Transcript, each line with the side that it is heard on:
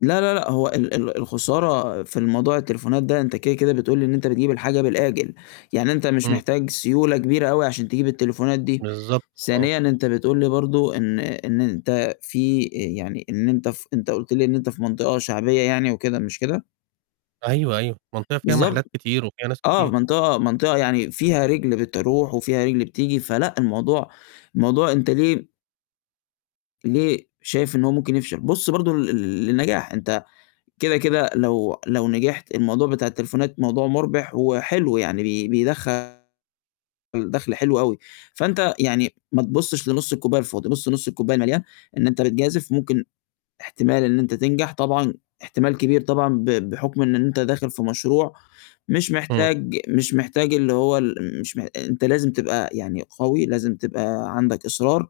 left: لأ، لأ، لأ، هو ال ال الخسارة في الموضوع التليفونات ده أنت كده، كده بتقول لي إن أنت بتجيب الحاجة بالآجِل، يعني أنت مش
right: إمم.
left: محتاج سيولة كبيرة أوي عشان تجيب التليفونات دي،
right: بالضبط، آه.
left: ثانيًا أنت بتقول لي برضه إن إن أنت في آآ، يعني إن أنت ف أنت قُلت لي إن أنت في مَنطقة شعبيّة يعني وكده مش كده؟
right: أيوه، أيوه، مَنطقة فيها
left: بالضبط.
right: مَحلّات كتير وفيها ناس
left: آه،
right: كتير.
left: مَنطقة مَنطقة يعني فيها رِجل بتروح وفيها رِجل بتيجي فلأ، الموضوع الموضوع أنت ليه ليه شايف إن هو ممكن يفشل، بُص برضه لل للنجاح أنت كده، كده لو لو نجِحت الموضوع بتاع التليفونات موضوع مُربِح وحلو، يعني بي بيدخّل دَخل حلو أوي. فأنت يعني ما تبُصش لنُص الكوباية الفاضي بُص نُص الكوباية المَليان، إن أنت بتجازِف ممكن إحتمال إن أنت تنجح طبعًا إحتمال كبير طبعًا ب بحُكم إن أنت داخِل في مشروع مش
right: إمم.
left: محتاج مش محتاج اللي هو ال م مش مح أنت لازم تبقى يعني قَوي، لازم تبقى عندك إصرار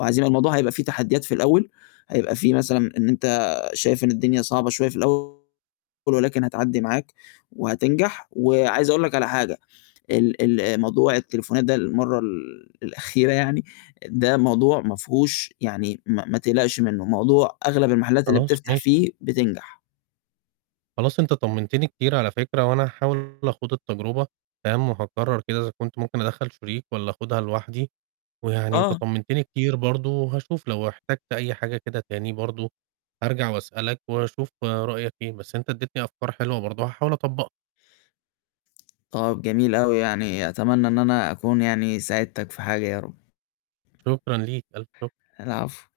left: وعزيمة الموضوع هيبقى في تحديّات في الأول. هيبقى في مثلًا إن أنت شايف إن الدنيا صعبة شوية في الأول ولكن هتعدّي معاك وهتنجح وعايز أقول لك على حاجة ال ال آآ موضوع التليفونات ده المرّة ال الأخيرة يعني ده موضوع ما فيهوش يعني ما ما تقلَقش منُّه، موضوع أغلَب المَحلّات اللي
right: خلاص
left: بتفتَح
right: ماشي.
left: فيه بتنجح.
right: خلاص أنت طمنتني كتير على فكرة، وأنا هاحاول أخوض التجربة فاهم، وهاقرر كده إذا كنت ممكن أدخّل شريك والّا أخوضها لوحدي، ويعني أنت
left: آه.
right: طمنتني كتير برضه وهاشوف لو احتجت أي حاجة كده تاني برضه أرجع وأسألك وأشوف رأيك إيه، بس أنت اديتني أفكار حلوة برضه هاحاول أطبّقها.
left: آه، جميل أوي يعني، أتمنى إن أنا أكون يعني ساعدتك في حاجة يا رب.
right: شُكرًا ليك، ألف شُكر.
left: العفو.